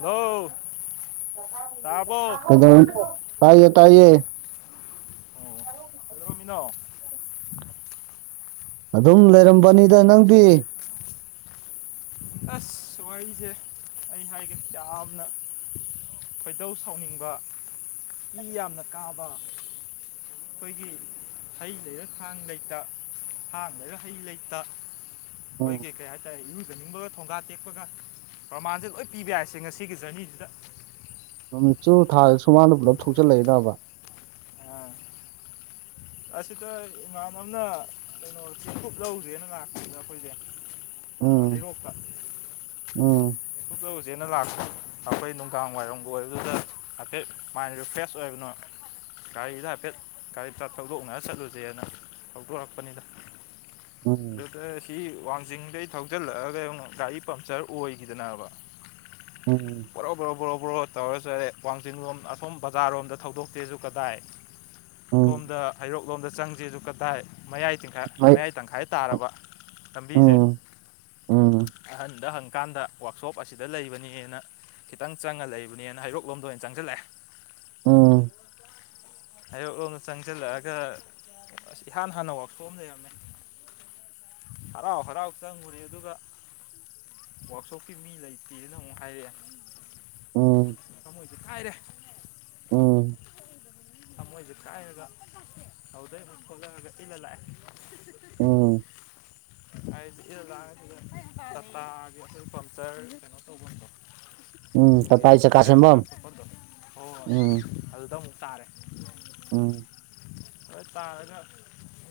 ꯍꯧ ꯇꯥꯏꯌꯦ ꯇꯏꯌꯦ ꯑꯣ ꯀ ꯔꯣꯃꯤꯅꯣ ꯑꯗꯨꯝ ꯂꯩꯔꯝꯕꯅꯤꯗ ꯅꯪꯗꯤ ꯑꯁ ꯋꯥꯔꯤꯁꯦ ꯑꯩ ꯍꯥꯏꯒꯦ ꯌꯥꯝꯅ ꯈꯣꯏꯗꯧ ꯁꯥꯎꯅꯤꯡꯕ ꯏ ꯌꯥꯝꯅ ꯀꯥꯕ ꯑꯩꯈꯣꯏꯒꯤ ꯍꯩ ꯂꯩꯔ ꯈꯥꯡ ꯂꯩꯇ ꯍꯥꯟꯅꯒ ꯍꯩ ꯂꯩꯇ ꯎꯝ ꯑꯩꯈꯣꯏꯒꯤ ꯀꯩ ꯍꯥꯏꯇꯥꯔꯦ ꯂꯩꯅꯤꯡꯕꯒ ꯊꯣꯡꯒꯥ ꯇꯦꯛꯄꯒ ꯄ꯭ꯔꯃꯥꯟꯁꯦ ꯂꯣꯏ ꯄꯤꯕ ꯍꯥꯏꯏꯁꯦ ꯉꯁꯤꯒꯤ ꯖꯔꯅꯤꯁꯤꯗ ꯅꯨꯃꯤꯠꯁꯨꯨ ꯊꯥꯗ ꯁꯨꯃꯥꯡꯗ ꯄꯨꯂꯞ ꯊꯣꯛꯆꯜꯂꯛꯏꯗꯕ ꯑꯥ, ꯑꯁꯤꯗ ꯏꯃꯥꯥꯟ ꯑꯃꯅ ꯀꯩꯅꯣꯁꯤ ꯈꯨꯨꯞ ꯂꯧꯗ꯭ꯔꯦꯅ ꯂꯥꯛꯄꯗ ꯑꯩꯈꯣꯏꯁꯦ ꯎꯝ ꯍꯩꯔꯣꯛꯇ ꯎꯝ ꯍꯩꯀꯣꯛꯇ ꯎꯁꯦꯅ ꯂꯥꯛꯄꯦ ꯑꯩꯈꯣꯏ ꯋꯥꯏꯔꯝꯕꯨ ꯑꯣꯏꯕꯗꯨꯗ ꯍꯥꯏꯐꯠ ꯃꯥꯏꯟ ꯔꯤꯐ꯭ꯔꯦꯁ ꯑꯣꯏꯕꯅꯣ ꯀꯔꯤꯗ ꯍꯥꯏꯦꯠ ꯀ ꯆ ꯊꯧꯗꯣꯛꯅ ꯆꯠꯂꯨꯁꯦꯅ ꯊꯧꯗꯣꯔꯛꯄꯅꯤꯅ ꯎꯝ ꯑꯗꯨꯗ ꯁꯤ ꯋꯥꯡꯖꯤꯡꯗꯩ ꯊꯧꯖꯤꯜꯂꯛꯑꯒ ꯑꯃꯨꯛ ꯒꯥꯔꯤ ꯄꯝꯆꯔ ꯑꯣꯏꯈꯤꯗꯅꯕ ꯎꯝ ꯣꯣ ꯕ꯭ꯔꯣ ꯇꯧꯔꯁꯨ ꯑꯩ ꯋꯥꯡꯖꯤꯡ ꯂꯣꯝ ꯑꯁꯣꯝ ꯕꯖꯥꯔꯣꯝꯗ ꯊꯧꯗꯣꯛꯇꯦꯁꯨ ꯀꯗꯥꯏ ꯎꯝ ꯁꯣꯝꯗ ꯍꯩꯔꯣꯛꯂꯣꯝꯗ ꯆꯪꯁꯤ ꯑꯗꯨ ꯀꯗꯥꯏ ꯃꯌꯥꯏ ꯇꯤꯡꯈꯥꯏ ꯑꯩ ꯃꯌꯥꯏ ꯇꯪꯈꯥꯏ ꯇꯥꯔꯕ ꯂꯝꯕꯤꯁꯦ ꯎꯝ ꯎꯝ ꯑꯍꯟꯗ ꯍꯪꯀꯥꯟꯗ ꯋꯥꯛꯁꯣꯞ ꯑꯁꯤꯗ ꯂꯩꯕꯅꯦꯅ ꯈꯤꯇꯪ ꯆꯪꯉ ꯂꯩꯕꯅꯦꯅ ꯍꯩꯔꯣꯛ ꯂꯣꯝꯗ ꯑꯣꯏꯅ ꯆꯪꯁꯤꯜꯂꯛꯑꯦ ꯎꯝ ꯍꯌꯣꯛ ꯂꯣꯝꯗ ꯆꯪꯁꯤꯜꯂꯛꯑꯒ ꯑꯁ ꯏꯍꯥꯟ ꯍꯥꯟꯅ ꯋꯥꯛꯁꯣꯞ ꯑꯃ ꯂꯩꯔꯝꯃꯦ ꯍꯔꯥꯎ ꯍꯔꯥꯎ ꯆꯪꯉꯨꯔꯤ ꯑꯗꯨꯒ ꯋꯔꯥꯛꯁꯣꯞꯀꯤ ꯃꯤ ꯂꯩꯇꯦꯅ ꯑꯃꯨꯛ ꯎꯝ ꯍꯥꯏꯔꯛꯑꯦ ꯣꯏꯗꯤ ꯍꯥꯏꯥꯏꯔꯦ ꯎꯝ ꯊꯃꯣꯏꯁꯦ ꯈꯥꯏꯔꯒ ꯇꯧꯗꯣꯏ ꯈꯣꯠꯂꯛꯑꯒ ꯏꯜꯂ ꯂꯥꯛꯑꯦ ꯎꯝ [inaudible] ꯑꯩꯗꯤ ꯂ ꯆꯇꯥꯒꯤ ꯄꯝꯆꯔ ꯀꯩꯅꯣ ꯇ ꯎꯝ ꯑꯩꯣꯏꯒꯤ ꯇꯇꯥꯏ ꯆꯀꯥ ꯇꯌꯥ ꯀꯀꯥ ꯁꯦꯝꯕꯝ ꯄꯣꯄꯗꯣ ꯍꯣꯏ ꯍꯣꯏ ꯑꯗꯨꯗ ꯑꯃꯨꯛ ꯇꯥꯔꯦ ꯑ ꯍꯣꯏ ꯇꯥꯅ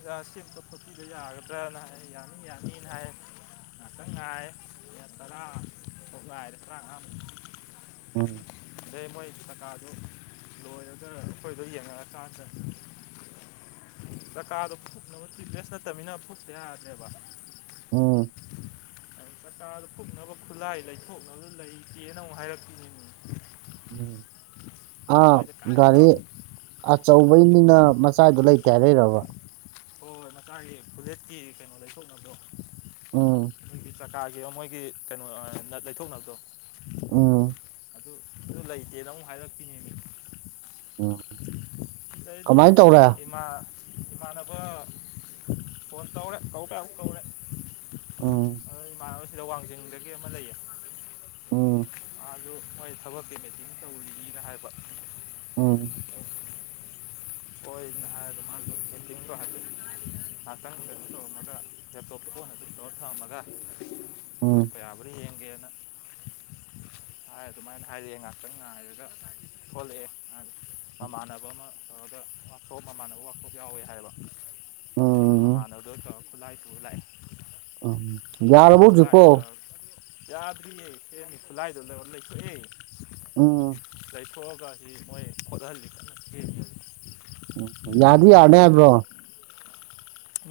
ꯔꯥꯁ ꯄ ꯀ ꯑꯒ꯭ꯔꯅ ꯍꯥꯏ ꯌꯥꯅꯤ ꯌꯥꯅꯤꯅꯅꯥ ꯉꯥꯛꯇꯪ ꯉꯥꯏ ꯇꯔꯥ ꯊꯣꯛꯂ ꯍꯥꯏꯔ ꯇꯔꯥꯥ ꯎꯝ ꯑꯗꯩ ꯃꯣꯏ ꯀꯀꯥꯗꯨ ꯂꯣꯏꯔꯒ ꯑꯩꯈꯣꯏꯗꯣ ꯌꯦꯡꯉꯛꯑꯀꯥꯟꯗ ꯆꯀꯥꯗꯣ ꯐꯨꯛꯅꯕꯨꯨꯛꯇꯤ ꯄꯦꯁ ꯅꯠꯇꯕꯅꯤꯅ ꯐꯨꯨꯞꯛꯇ ꯌꯥꯗ꯭ꯔꯦꯕ ꯎꯝ ꯀꯀꯇꯥꯗ ꯀꯣꯛꯛꯅꯕ ꯈꯨꯠꯂꯥꯏ ꯂꯩꯊꯣꯛꯅꯕ ꯂꯩꯇꯦꯅ ꯑꯃꯨꯛ ꯍꯥꯏꯔꯛꯈꯤꯅꯤ ꯑꯥ ꯊꯃꯣꯏꯁꯦ ꯀꯥꯏꯔꯦꯗ ꯒꯥꯔꯤ ꯑꯆꯧꯕꯩꯅꯤꯅ ꯃꯆꯥꯗꯣ ꯂꯩꯇꯦ ꯂꯩꯔꯕ ꯍꯣꯏ ꯃꯀꯥꯒꯤ ꯐꯗꯦꯠꯀꯤ ꯀꯩꯅꯣ ꯂꯩꯊꯣꯛꯅꯕꯗꯣ ꯎꯝ ꯆꯀꯥꯔꯒꯤ ꯃꯣꯏꯒꯤ ꯀꯩꯅꯣ ꯂꯩꯊꯣꯛꯅꯕꯗꯣ ꯎꯝ ꯑꯗꯨ ꯑꯗꯨ ꯂꯩꯇꯦꯅ ꯑꯃꯨꯛ ꯍꯥꯏꯔꯛꯄꯤꯅꯦꯅꯦ ꯎꯝ ꯀꯃꯥꯏꯅ ꯇꯧꯔꯦ ꯏꯃꯥ ꯏꯃꯥꯟꯅꯕ ꯐꯣꯟ ꯇꯧꯔꯦ ꯀꯧꯔꯦ ꯑꯃꯨꯛ ꯀꯧꯔꯦ ꯎꯝ ꯑ ꯏꯃꯥꯟꯅꯕꯁꯤꯗ ꯋꯥꯡꯖꯤꯡꯗꯒꯤ ꯑꯃ ꯂꯩꯌꯦ ꯑꯣꯝ ꯑꯗꯨꯗ ꯃꯣꯏ ꯊꯕꯛ ꯄꯦꯃꯦꯇꯤꯡ ꯇꯧꯔꯤꯅ ꯍꯥꯏꯕ ꯎꯝ [inaudible] ꯍꯣꯏ ꯅꯍꯥꯟꯇ ꯍꯥꯏꯖꯤꯇꯥꯡꯣꯗ ꯐꯣꯟ ꯑꯗꯨ ꯁꯔ ꯊꯝꯃꯒ ꯎꯝ ꯊꯣꯛꯠꯂꯛꯄ ꯌꯥꯕ꯭ꯔꯥ ꯌꯦꯡꯒꯦꯅ ꯍꯥꯏ ꯑꯗꯨꯃꯥꯏꯅ ꯍꯥꯏꯔꯛꯑꯦ ꯉꯥꯏꯍꯥꯛꯇꯪ ꯉꯥꯏꯔꯒ ꯊꯣꯛꯣꯂꯛꯑꯦ ꯃꯃꯥꯟꯅꯕ ꯑꯃ ꯇꯧꯔꯒ ꯋꯥꯛꯊꯣꯞ ꯃꯃꯥꯟꯅꯕ ꯋꯥꯛꯊꯣꯞ ꯌꯥꯎꯋꯦ ꯍꯥꯏꯕ ꯑꯣ ꯃꯥꯅꯗꯣ ꯆ ꯈꯨꯂꯥꯏ ꯇꯨ ꯂꯩꯥꯏ ꯎꯝ ꯌꯥꯔ ꯃꯠꯖ ꯄꯣ ꯈꯨꯠꯂꯥꯏꯗꯣ ꯇꯧꯔꯒ ꯌꯥꯗ꯭ꯔꯤꯌꯦ ꯈꯨꯂꯥꯏꯗꯨ ꯂꯩꯔ ꯂꯩ ꯑ ꯂꯈꯕꯁꯤ ꯃꯣꯏ ꯍꯣꯗꯍ ꯂꯀ ꯎ ꯌꯥꯗꯤ ꯌꯥꯔꯅꯤ ꯍꯥꯏꯕ꯭ꯔꯣ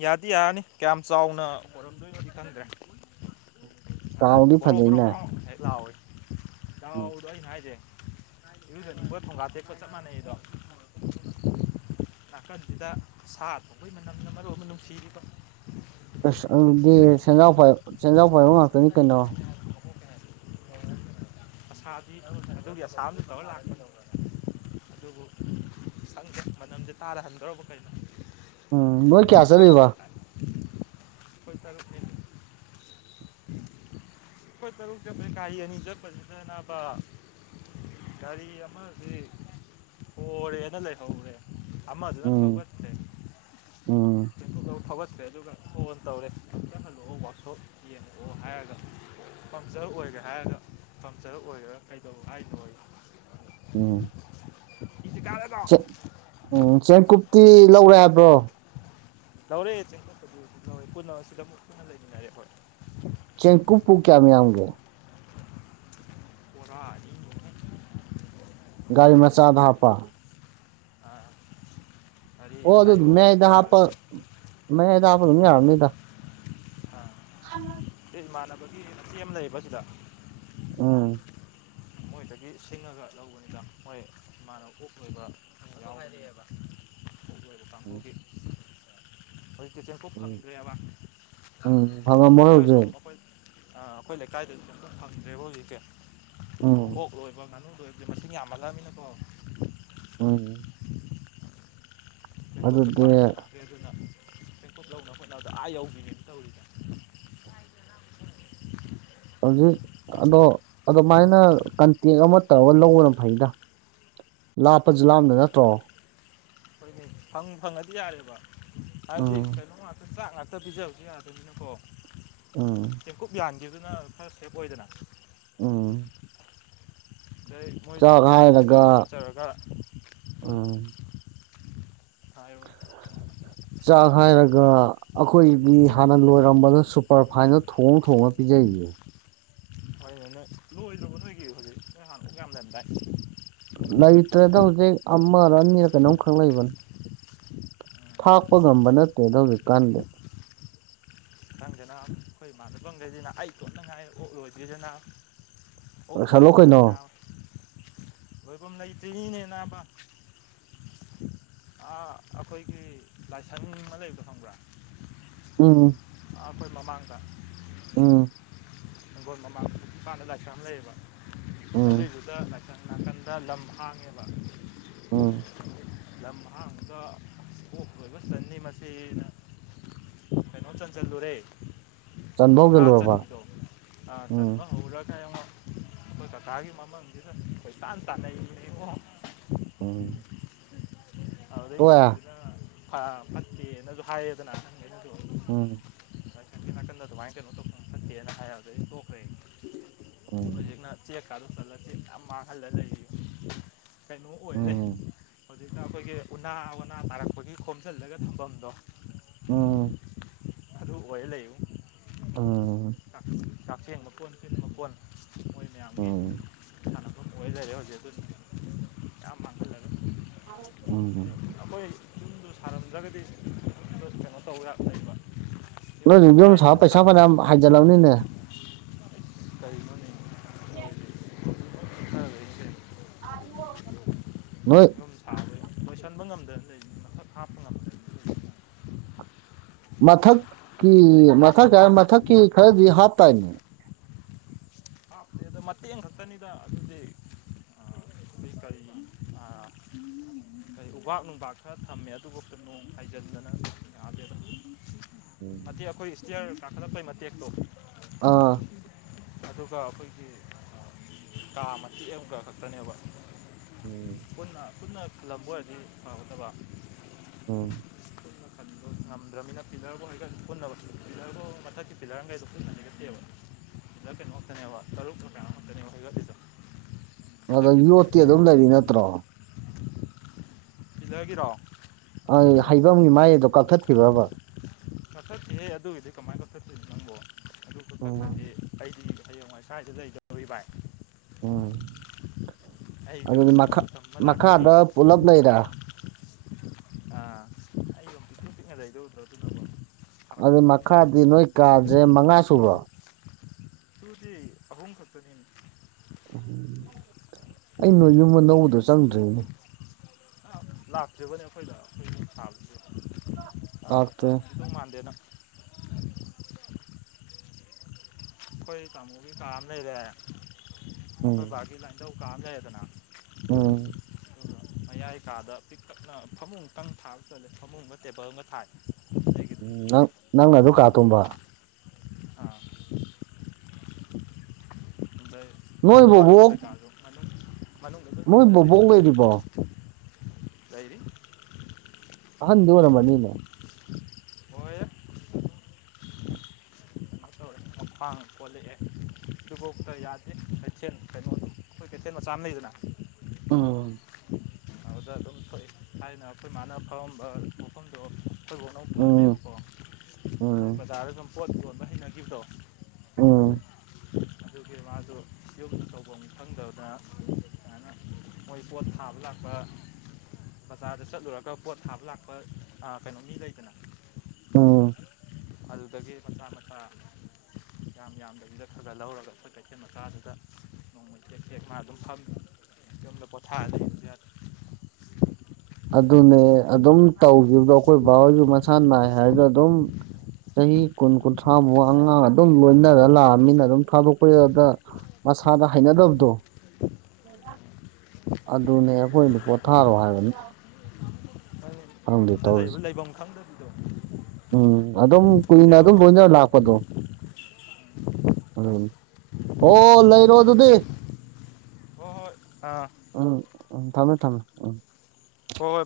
ꯌꯥꯗꯤ ꯌꯥꯔꯅꯤ ꯀꯌꯥꯝ ꯆꯥꯎꯅ ꯑꯣꯏꯔꯝꯗꯣꯏꯅꯣꯗꯤ ꯈꯪꯗ꯭ꯔꯦ ꯉꯁꯥꯏ ꯆꯥꯎꯗꯤ ꯕꯣꯔꯣ ꯕꯣꯔꯣ ꯐꯖꯩꯅꯦ ꯕ꯭ꯔꯣ ꯍꯦꯛ ꯂꯥꯎꯋꯏ ꯎꯝ ꯂꯥꯎꯗꯣ ꯑꯩꯅ ꯍꯥꯏꯁꯦ ꯏꯨꯖꯅꯤꯡꯕ ꯊꯣꯡꯒꯥꯇꯦꯀꯣ ꯆꯞ ꯃꯥꯟꯅꯩꯗꯣ ꯅꯥꯀꯟꯁꯤꯗ ꯁꯥ ꯊ ꯑꯩꯈꯣꯏ ꯃꯅꯝꯅ ꯃꯔꯨ ꯑꯃ ꯅꯨꯡꯁꯤꯔꯤꯕ ꯑꯁ ꯑꯗꯨꯗꯤ ꯁꯤꯈ꯭ꯔꯦ ꯁꯦꯟꯖꯥꯎ ꯄꯥꯏꯕ ꯁꯦꯟꯖꯥꯎ ꯄꯥꯏꯕ ꯉꯥꯛꯇꯅꯤ ꯀꯩꯅꯣ ꯑꯁ ꯑꯗꯨꯒꯤ ꯑꯁꯥ ꯇꯧꯔ ꯂꯥꯛꯒꯦ ꯇꯧꯕ ꯑꯗꯨꯕꯨ ꯁꯪ ꯃꯅꯝꯁꯦ ꯇꯥꯗꯍꯟꯗꯧꯔꯕ ꯀꯩꯅꯣ ꯎꯝ ꯃ ꯀꯌꯥ ꯆꯜ ꯕꯥ ꯄꯩꯁꯥꯒꯇ [unintelligible] ꯇꯔ ꯀ ꯑꯅꯤ ꯆꯠꯄꯅ ꯒꯥꯔꯤ ꯑꯃꯁꯤ ꯍꯣꯔꯦꯅ ꯂꯩꯍꯧꯔꯦ ꯑꯃ ꯑꯗꯨꯔ ꯎꯝ ꯐꯒꯠꯁꯦ ꯎꯝ ꯐꯒ꯭ꯔꯦ ꯑꯗꯨꯒ ꯐꯣꯟ ꯇꯧꯔꯦ ꯀꯪ ꯍꯜꯂꯛꯑꯣ ꯋꯥꯛꯁꯣꯞ ꯌꯦꯡꯉꯛꯑꯣ ꯍꯥꯏꯔꯒ ꯄꯝꯆꯔ ꯑꯣꯏꯒ꯭ꯔꯦ ꯍꯥꯏꯔꯒ ꯄꯝꯆꯔ ꯑꯣꯏꯔꯒ ꯀꯩꯗꯧꯕ ꯍꯥꯏꯅꯣꯏ ꯎꯝ ꯀꯥꯔꯒꯣ ꯆ ꯎꯝ ꯆꯦ ꯀꯤ ꯂꯧꯔꯦ ꯍꯥꯏꯕ꯭ꯔꯣ ꯂꯧꯔꯦ ꯆꯦꯟꯈꯄꯗꯤ ꯄꯨꯟꯅ ꯁꯤꯗ ꯄꯨꯟꯅ ꯂꯩꯃꯤꯟꯅꯔꯦ ꯍꯣꯏ ꯆꯦꯡꯀꯨꯞꯄꯨ ꯀꯌꯥꯝ ꯌꯥꯝꯒꯦ ꯑꯣꯔ ꯒꯥꯔꯤ ꯃꯆꯥꯥꯗ ꯍꯥꯞꯄꯄꯥ ꯑ ꯑꯣ ꯑꯗꯨ ꯃꯌꯥꯏꯗ ꯍꯥꯞꯄ ꯃꯌꯥꯏꯗ ꯍꯥꯞꯄ ꯑꯗꯨꯝ ꯌꯥꯔꯅꯤꯗ ꯑꯥ ꯑ ꯁꯤ ꯏꯃꯥꯟꯅꯕꯒꯤ ꯃ ꯑꯃ ꯂꯩꯌꯦ ꯁꯤꯗ ꯎꯝ ꯃꯣꯏꯗꯒꯤ ꯁꯤꯡꯉꯒ ꯂꯧꯕꯅꯤꯗ ꯍꯣꯏ ꯃꯥꯅ ꯑꯣꯛ ꯂꯣꯏꯕꯕ ꯎꯝ ꯇꯤꯆꯔꯐꯥꯎ ꯐꯪꯗ꯭ꯦꯕ ꯎꯝ ꯐꯪꯉꯝꯃꯔꯣꯏ ꯑꯩꯈꯣꯏ ꯍꯧꯖꯤꯛ ꯁꯨꯝꯝ ꯑꯩꯈꯣꯏ ꯑꯩꯈꯣꯏ ꯂꯩꯀꯥꯏꯗꯁꯨ ꯑꯝ ꯐꯪꯗ꯭ꯔꯦꯕ ꯍꯧꯖꯤꯛꯇꯁꯤ ꯎꯝ ꯑꯣꯛ ꯂꯣꯏꯕ ꯉꯥꯅꯨ ꯂꯣꯏꯕꯗ ꯃꯁꯤꯡ ꯌꯥꯝꯃꯜꯂꯛꯑꯕꯃꯤꯅꯀꯣ ꯑꯣ ꯅꯇꯣꯠꯇ ꯄꯥꯡꯇꯅ ꯑꯦ ꯑꯗꯨꯅ ꯄꯦꯡꯀꯞ ꯌꯧꯅꯕ ꯈꯣꯠꯅꯕꯗ ꯑꯥ ꯌꯧꯕꯤꯅꯦꯅ ꯇꯧꯔꯤꯁꯦ ꯍꯧꯖꯤꯛ ꯑꯗꯣ ꯑꯗꯨꯃꯥꯏꯅ ꯀꯟꯇꯦꯛ ꯑꯃ ꯇꯧꯔꯒ ꯂꯧꯕꯅ ꯐꯩꯗ ꯂꯥꯞꯄꯁꯨ ꯂꯥꯞꯝꯗ ꯅꯠꯇ꯭ꯔꯣ ꯑꯩꯈꯣꯏꯅꯤ ꯐꯪ ꯐꯪꯉꯗꯤ ꯌꯥꯔꯦꯕ ꯍꯥꯏꯗꯤ ꯎꯝ ꯀꯩꯅꯣ ꯉꯥꯛꯇ ꯆꯥꯛ ꯉꯥꯛꯇ ꯍꯛꯇ ꯄꯤꯖꯕꯁꯨ ꯌꯥꯗꯣꯏꯅꯤꯅꯀꯣ ꯎꯝ ꯆꯦꯡꯀꯨꯞ ꯌꯥꯟꯗꯗꯨꯅ ꯈꯔ ꯁꯦꯞ ꯑꯣꯏꯗꯅ ꯎꯝ ꯑꯗꯩ ꯃꯣꯏꯗꯁꯨ ꯆꯥꯛ ꯈꯔ ꯍꯥꯏꯔꯒ ꯅꯝꯖꯔ ꯈꯣꯠꯆꯔꯒ ꯍꯥꯏꯔꯣ ꯆꯥ ꯈꯅ ꯑꯗꯨꯒ ꯑꯩꯈꯣꯏꯒꯤ ꯍꯥꯟꯅ ꯂꯣꯏꯔꯝꯕꯅ ꯁꯨꯄꯔ ꯐꯥꯏꯟꯗ ꯊꯣꯡꯉ ꯊꯣꯡꯉ ꯄꯤꯖꯔꯤꯌꯦ ꯍꯣꯏ ꯅ ꯅ ꯂꯣꯏꯗꯕ ꯅꯣꯏꯒꯤ ꯍꯧꯖꯤꯛ ꯅꯣꯏ ꯍꯥꯟꯅꯨꯛ ꯌꯥꯝ ꯂꯩꯗꯥꯏ ꯂꯩꯇ꯭ꯔꯗ ꯍꯧꯖꯤꯛ ꯑꯃꯔ ꯑꯅꯤꯔ ꯀꯩꯅꯣꯝꯈꯛ ꯂꯩꯕꯅꯤ ꯊꯥꯛꯄ ꯉꯝꯕ ꯅꯠꯇꯦꯗꯣ ꯍꯧꯖꯤꯛꯀꯥꯟꯗꯤ ꯈꯤ ꯅꯪꯗꯅ ꯑꯩꯈꯣꯏ ꯏꯥꯟꯅꯕꯪꯈꯩꯁꯤꯅ ꯑꯩ ꯇꯣꯠꯅꯉꯥꯏ ꯑꯣꯛ ꯂꯣꯏꯗꯣꯏꯔꯤꯗꯅ ꯍ ꯂꯣꯏ ꯂꯣꯏꯁꯜꯂꯣ ꯂꯣꯏ ꯀꯩꯅꯣ ꯅꯥꯔꯦ ꯂꯣꯏꯐꯝ ꯂꯩꯇ꯭ꯔꯤꯅꯦ ꯅꯥꯕ ꯑꯩꯈꯣꯏꯒꯤ ꯂꯥꯏꯁꯪ ꯑꯃ ꯂꯩꯕꯣ ꯈꯪꯕ꯭ꯔꯥ ꯎꯝ ꯑꯈꯣꯏ ꯃꯃꯥꯡꯗ ꯑꯥ ꯍꯪꯒꯣꯜ ꯃꯃꯥꯡ ꯏꯄꯥꯟꯗ ꯂꯥꯏꯁꯥ ꯑꯃ ꯂꯩꯌꯦꯕ ꯎꯝ ꯑꯗꯨꯏꯗꯨꯗ ꯂꯥꯏ ꯁꯀꯟ ꯅꯥꯀꯟꯗ ꯂꯝ ꯍꯥꯡꯉꯦꯕ ꯎꯝ ꯂꯝ ꯑꯍꯥꯡꯗ ꯑꯣꯛ ꯂꯣꯏꯕ ꯁꯟꯅꯤ ꯃꯁꯤꯅ ꯀꯩꯅꯩꯅꯣ ꯆꯟ ꯆꯜꯗꯨꯔꯦ ꯆꯟꯕ ꯃꯈꯥ ꯍꯧꯖꯤꯜꯂꯨꯔꯕ ꯆꯟꯗꯣ ꯑ ꯎꯝ ꯆꯟꯕ ꯍꯧꯔꯒꯡꯉꯛ ꯑꯩꯈꯣꯏ ꯀꯊꯥꯒꯤ ꯃꯃꯥꯡꯁꯤꯅ ꯄꯣꯏ ꯇꯥꯅ ꯆꯥꯅꯩ ꯏꯉꯣ ꯎꯝ ꯑꯗꯨꯗꯩ ꯇꯣꯛꯑꯦ ꯀꯤꯗꯨꯅ ꯐꯠꯇꯦꯅꯁꯨ ꯍꯥꯏꯌꯦꯗꯅꯪ ꯎꯝ ꯅꯥꯀꯟꯗ ꯑꯗꯨꯃꯥꯏꯅ ꯀꯩꯅꯣꯦꯅ ꯍꯥꯏꯣꯛꯈ꯭ꯔꯦ ꯎꯝ ꯍꯧꯖꯤꯅ ꯆꯦꯛꯥꯔ ꯆꯜꯂ ꯆ ꯃꯥꯥꯡꯍꯜꯂ ꯂꯩ ꯀꯩꯅꯣ ꯑꯣꯏꯔꯦ ꯎꯝ ꯍꯧꯖꯤꯛꯅ ꯑꯩꯈꯣꯏꯒꯤ ꯎꯅꯥ ꯎꯅꯥ ꯇꯥꯔꯛꯄꯒꯤ ꯈꯣꯝꯖꯤꯜꯂꯒ ꯊꯝꯐꯝꯗꯣ ꯎꯝ ꯑꯗꯨ ꯑꯣꯏꯍ ꯂꯩꯌꯨ ꯑ ꯀꯥꯛꯆꯦꯡ ꯃꯄꯣꯟ ꯃꯄꯣꯟ ꯎꯝ ꯍꯣꯏꯔꯦ ꯍꯧꯖꯤꯦ ꯎꯝ ꯎ ꯌꯨꯝꯗꯣ ꯁꯥꯔꯝꯗ꯭ꯔꯒꯗꯤꯨꯝꯗ ꯀꯩꯅꯣ ꯇꯧꯕꯗ ꯂꯩꯕ ꯑꯣ ꯌꯨꯝꯗꯨꯅ ꯍꯧꯖꯤꯛ ꯃꯌꯥꯏꯗ ꯑꯗꯨꯝ ꯄꯩꯁꯥ ꯐꯅꯌꯥꯝ ꯍꯥꯏꯖꯤꯜꯂꯕꯅꯤꯅꯦ ꯀꯔꯤꯅꯅꯤ ꯌꯦ [unintelligible] ꯂꯩꯁꯦ [unintelligible] ꯃꯣꯏ ꯂꯣꯏꯁꯟꯕ ꯉꯝꯗꯅ ꯂꯩꯅꯤ ꯃꯊꯛ ꯍꯥꯞꯄ ꯉꯝꯗꯅ [unintelligible] ꯂꯩ ꯃꯊꯛꯀꯤ ꯃꯊꯛ ꯃꯊꯛꯀꯤ ꯈꯔꯗꯤ ꯍꯥꯞꯇꯥꯥꯏꯅꯦ ꯗꯦꯗ ꯃꯇꯦꯛ ꯑꯝ ꯈꯛꯇꯅꯤꯗ ꯑꯗꯨꯗꯤ ꯑ ꯑꯩꯈꯣꯏ ꯀꯔꯤꯅꯣ ꯑꯥ ꯎꯕꯥꯛ ꯅꯨꯡꯕꯥꯛ ꯈꯔ ꯊꯝꯃꯦ ꯑꯗꯨꯕꯨꯛꯇ ꯅꯣꯡ ꯍꯥꯏꯖꯤꯟꯗꯅ ꯌꯥꯗꯦꯗ ꯃꯇꯦꯛ ꯑꯩꯈꯣꯏ ꯏꯁ꯭ꯇꯤꯌꯔ ꯀꯥꯈꯠꯂꯛꯄꯩ ꯃꯇꯦꯛꯇꯣ ꯑꯥ ꯑꯗꯨꯒ ꯑꯩꯈꯣꯏꯒꯤ ꯀꯥ ꯃꯇꯦꯛ ꯑꯝꯒ ꯈꯛꯇꯅꯦꯕ ꯎꯝ ꯄꯨꯟꯅ ꯈꯜꯂꯝꯕ ꯑꯣꯏꯔꯗꯤ ꯐꯒꯗꯕ ꯎꯝ ꯉꯝꯗ꯭ꯔꯃꯤꯅ ꯄꯤꯂꯔꯕꯨ ꯍꯩꯒꯠ ꯄꯨꯟꯅ ꯄꯤꯂꯔꯕꯧ ꯃꯊꯛꯀꯤ ꯄꯤꯂꯔꯒꯩꯗꯣ ꯄꯨꯟꯅ ꯍꯩꯒꯠꯇꯦꯕ ꯄꯤꯂ ꯀꯩꯅꯣ ꯈꯛꯇꯅꯦꯕ ꯇꯔꯨꯛꯂ ꯀꯌꯥꯅꯣꯝꯈꯛꯅꯦꯕ ꯍꯩꯒꯠꯂꯤꯗꯣ ꯑꯗꯣ ꯌꯣꯠꯇꯤ ꯑꯗꯨꯝ ꯂꯩꯔꯤ ꯅꯠꯇ꯭ꯔꯣ ꯄꯤꯂꯔꯒꯤꯔꯣ ꯑꯩ ꯍꯩꯕꯝ ꯃꯥꯏꯗꯣ ꯀꯛꯊꯠꯈꯤꯕ꯭ꯔꯕ ꯀꯛꯊꯠꯇꯦꯍꯦ ꯑꯗꯨꯒꯤꯗꯤ ꯀꯃꯥꯏ ꯀꯛꯊꯠꯇꯣꯏꯅꯣ ꯅꯪꯕꯣ ꯑꯗꯨ ꯀꯊꯛꯈꯗꯤ ꯑꯩ ꯎꯝ ꯑꯩ ꯍꯌꯦꯡꯋꯥꯏ ꯁꯥꯏꯖ [unintelligible] ꯂꯩꯗꯧꯔꯤ ꯕꯥꯏ ꯎꯝ ꯑꯩꯁꯨ ꯑꯗꯨꯗꯤ ꯃꯈ ꯃꯇꯝ ꯑꯃ ꯂꯥꯛꯈꯤꯅꯤ ꯃꯈꯥꯗ ꯄꯨꯂꯞ ꯂꯩꯔꯦ ꯑ ꯑꯩ ꯌꯨꯝ ꯄꯤꯛꯇꯨ ꯄꯤꯛꯅ ꯂꯩꯗꯣ ꯎꯗ꯭ꯔꯣ ꯑꯗꯨꯅꯕꯨ ꯑꯗꯨ ꯀꯥꯈꯨ ꯑꯝꯗ ꯃꯈꯥꯗꯤ ꯅꯣꯏ ꯀꯥꯥꯖꯦ ꯃꯉꯥ ꯁꯨꯕ꯭ꯔꯣ ꯁꯨꯗꯦ ꯑꯍꯨꯝ ꯈꯛꯇꯅꯤ ꯎꯝ ꯑꯩ ꯅꯣꯏ ꯌꯨꯝ ꯑꯅꯧꯕꯗꯣ ꯆꯪꯗ꯭ꯔꯤꯅꯦ ꯂꯥꯛꯇꯔꯤꯕꯅꯦ ꯑꯩꯈꯣꯏꯗ ꯑꯩꯈꯣꯏ ꯌꯨꯝ ꯁꯥꯕꯗꯩ [unintelligible] ꯑ ꯂꯥꯛꯇꯦ ꯂꯥꯥꯛꯑꯝꯒꯤꯗꯧ ꯃꯥꯟꯗꯦ ꯅꯪ ꯑꯩꯈꯣꯏ ꯇꯥꯃꯣꯒꯤ ꯀꯥ ꯑꯝ ꯂꯩꯔꯦ ꯎꯝ ꯑꯩꯈꯣꯏ ꯚꯥꯒꯤ ꯂꯥꯏꯪꯗꯧ ꯀꯥ ꯑꯝ ꯂꯩꯔꯦꯗꯅ ꯎꯝ ꯑꯗꯨꯒ ꯃꯌꯥꯏ ꯀꯥꯗ ꯄꯤꯛꯇꯛꯅ ꯐꯃꯨꯡꯇꯪ ꯊꯥꯕ ꯆꯜꯂꯦ ꯐꯃꯨꯡ ꯑꯝꯒ ꯇꯦꯕꯜ ꯑꯝꯒ ꯊꯥꯏ ꯑꯩꯒꯤꯗꯤ ꯎꯝ ꯅꯪ ꯅꯪꯅ ꯑꯗꯨ ꯀꯥ ꯇꯨꯝꯕꯥ ꯑꯥ ꯅꯣꯏ ꯑ ꯕꯥꯠꯔꯨꯝ ꯕꯣꯕꯣꯛ ꯀꯩ ꯀꯥꯖꯨ ꯉꯟ ꯅꯣꯏ ꯕꯣꯕꯣꯛ ꯂꯩꯔꯤꯕꯣ ꯂꯩꯔꯤ ꯑꯍꯟꯗꯤ ꯑꯣꯏꯔꯝꯃꯅꯤꯅꯦ ꯂꯣꯏꯔꯦ ꯀꯩꯅꯣ ꯇꯧꯔꯦ ꯃꯈ꯭ꯋꯥꯡ ꯀꯣꯜꯂꯛꯑꯦ ꯑꯗꯨꯕꯧꯛꯇ ꯌꯥꯗꯦ ꯀꯩꯊꯦꯜ ꯀꯩꯅꯣꯗꯣ ꯑꯩꯈꯣꯏ ꯀꯩꯊꯦꯜ ꯃꯆꯥ ꯑꯝ ꯂꯩꯗꯅ ꯎꯝ ꯑꯗꯨꯗ ꯑꯗꯨꯝ ꯑꯩꯈꯣꯏ ꯊꯥꯏꯅ ꯑꯩꯈꯣꯏ ꯃꯥꯅ ꯐꯝꯃꯝꯕ ꯃꯐꯝꯗꯣ ꯑꯩꯈꯣꯏꯕꯣꯛꯅ ꯑꯃꯨꯛ ꯎꯝ ꯐꯝꯃꯝꯃꯦꯕꯀꯣ ꯑꯗꯩ ꯎꯝ ꯕꯖꯥꯔꯗ ꯁꯨꯝ ꯄꯣꯠ ꯌꯣꯟꯕ ꯍꯩꯅꯒꯤꯕꯗꯣ ꯎꯝ ꯑꯗꯨꯒꯤ ꯃꯥꯁꯨ ꯌꯨꯝꯗ ꯇꯧꯐꯝ ꯈꯪꯗꯗꯅ [unintelligible] ꯑꯗꯨꯨꯃꯥꯏꯅ [unintelligible] ꯃꯣꯏ ꯄꯣꯠ ꯊꯥꯕ ꯂꯥꯛ ꯄ ꯕꯖꯥꯔꯗ ꯆꯠꯂꯨꯔꯒ ꯄꯣꯠ ꯊꯥꯕ ꯂꯥꯛꯄ ꯑ ꯀꯩꯅꯣ ꯃꯤ ꯂꯩꯗꯅ ꯎꯝ ꯑꯗꯨꯗꯒꯤ ꯃꯊꯥ ꯃꯊꯥ ꯌꯥꯝ ꯌꯥꯝꯗꯕꯤꯗ ꯈꯒ ꯂꯧꯔꯒ ꯑꯩꯈꯣꯏ ꯀꯩꯊꯦꯜ ꯃꯆꯥꯗꯨꯗ ꯅꯣꯡꯃꯩ ꯇꯦꯛ ꯇꯦꯛ ꯃꯥ ꯑꯗꯨꯝ ꯐꯝꯃꯤ ꯌꯨꯝꯗ ꯄꯣꯊꯥꯔ ꯂꯩꯌꯨ ꯌꯥꯗꯦ ꯑꯗꯨꯅꯦ ꯑꯗꯨꯝ ꯇꯧꯒꯤꯕꯗꯣ ꯑꯩꯈꯣꯏ ꯕꯥꯍꯣꯏꯖꯨ ꯃꯁꯥ ꯅꯥꯏ ꯍꯥꯏꯔꯒ ꯑꯗꯨꯝ ꯆꯍꯤ ꯀꯨꯟ ꯀꯨꯟꯊ꯭ꯔꯥ ꯃꯨꯛ ꯑꯉꯥꯡ ꯑꯗꯨꯝ ꯂꯣꯏꯅꯔ ꯂꯥꯛꯑꯃꯤꯅ ꯑꯗꯨꯝ ꯊꯥꯗꯣꯛꯄ ꯌꯥꯗ ꯃꯁꯥꯗ ꯍꯩꯅꯗꯕꯗꯣ ꯑꯗꯨꯅꯦ ꯑꯩꯈꯣꯏꯅ ꯄꯣꯊꯥꯔꯣ ꯍꯥꯏꯕꯅꯤ ꯍꯣꯏ ꯈꯪꯗꯦ ꯇꯧꯔꯤꯁꯦ [unintelligible] ꯎꯝ ꯑꯗꯨꯝ ꯀꯨꯏꯅ ꯑꯗꯨꯅꯦꯕ ꯑꯗꯨꯝ ꯃꯣꯏ ꯂꯣꯏꯅ ꯇꯧꯔꯤꯁꯦ ꯂꯥꯛꯄꯗꯣ ꯎꯝ ꯍꯣ ꯂꯩꯔꯣ ꯑꯗꯨꯗꯤ ꯍꯣꯏ ꯍꯣꯏ ꯑꯥ ꯎꯝ ꯎꯝ ꯊꯝꯃꯦ ꯊꯝꯃꯦ ꯎꯝ ꯍꯣꯏ ꯍꯣꯏ ꯚꯥꯏ